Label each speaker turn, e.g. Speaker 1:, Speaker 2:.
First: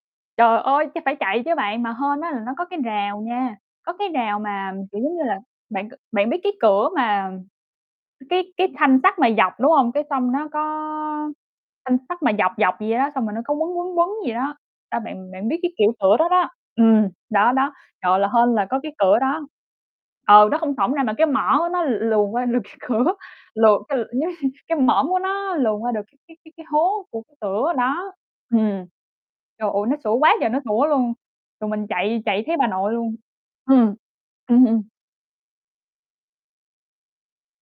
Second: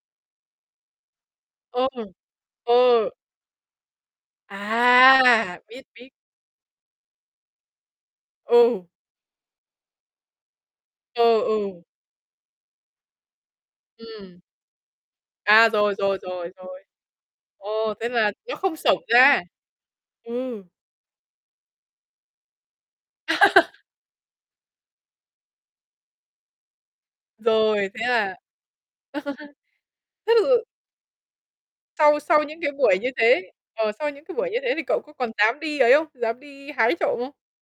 Speaker 1: Trời ơi, cái phải chạy chứ bạn. Mà
Speaker 2: Ừm,
Speaker 1: hên á, là nó có cái
Speaker 2: ờ.
Speaker 1: rào nha, có cái rào mà, kiểu giống như là,
Speaker 2: À! Biết,
Speaker 1: bạn c
Speaker 2: biết.
Speaker 1: bạn biết cái cửa mà cái cái
Speaker 2: Ừ.
Speaker 1: thanh sắt mà dọc, đúng hông? Cái xong nó có
Speaker 2: Ừ, ừ.
Speaker 1: thanh sắt mà dọc dọc vậy đó, xong rồi nó có quấn quấn quấn vậy
Speaker 2: Ừm.
Speaker 1: đó. A, bạn bạn biết
Speaker 2: À,
Speaker 1: cái kiểu
Speaker 2: rồi,
Speaker 1: cửa
Speaker 2: rồi,
Speaker 1: đó đó
Speaker 2: rồi, rồi.
Speaker 1: ừm, đó đó.
Speaker 2: Ồ, thế
Speaker 1: Trời là
Speaker 2: là
Speaker 1: hên
Speaker 2: nó
Speaker 1: là
Speaker 2: không
Speaker 1: có cái
Speaker 2: xổng
Speaker 1: cửa
Speaker 2: ra!
Speaker 1: đó. Ừ, nó
Speaker 2: Ừm.
Speaker 1: không xổng ra mà cái mỏ của nó l luồn qua lược cái cửa, luồn cái l cái mõm của nó luồn qua được cái cái cái hố của cái cửa
Speaker 2: Rồi, thế
Speaker 1: đó.
Speaker 2: là
Speaker 1: Ừm. Trời ơi, nó sủa
Speaker 2: thế,
Speaker 1: quá trời nó
Speaker 2: ừ
Speaker 1: sủa luôn, rồi mình
Speaker 2: Sau
Speaker 1: chạy, chạy
Speaker 2: sau
Speaker 1: thấy
Speaker 2: những
Speaker 1: bà
Speaker 2: cái
Speaker 1: nội
Speaker 2: buổi như
Speaker 1: luôn.
Speaker 2: thế ờ,
Speaker 1: Ừm.
Speaker 2: sau những cái buổi như
Speaker 1: Ừm,
Speaker 2: thế thì
Speaker 1: ừm.
Speaker 2: cậu có còn dám đi ấy không? Dám đi hái trộm không?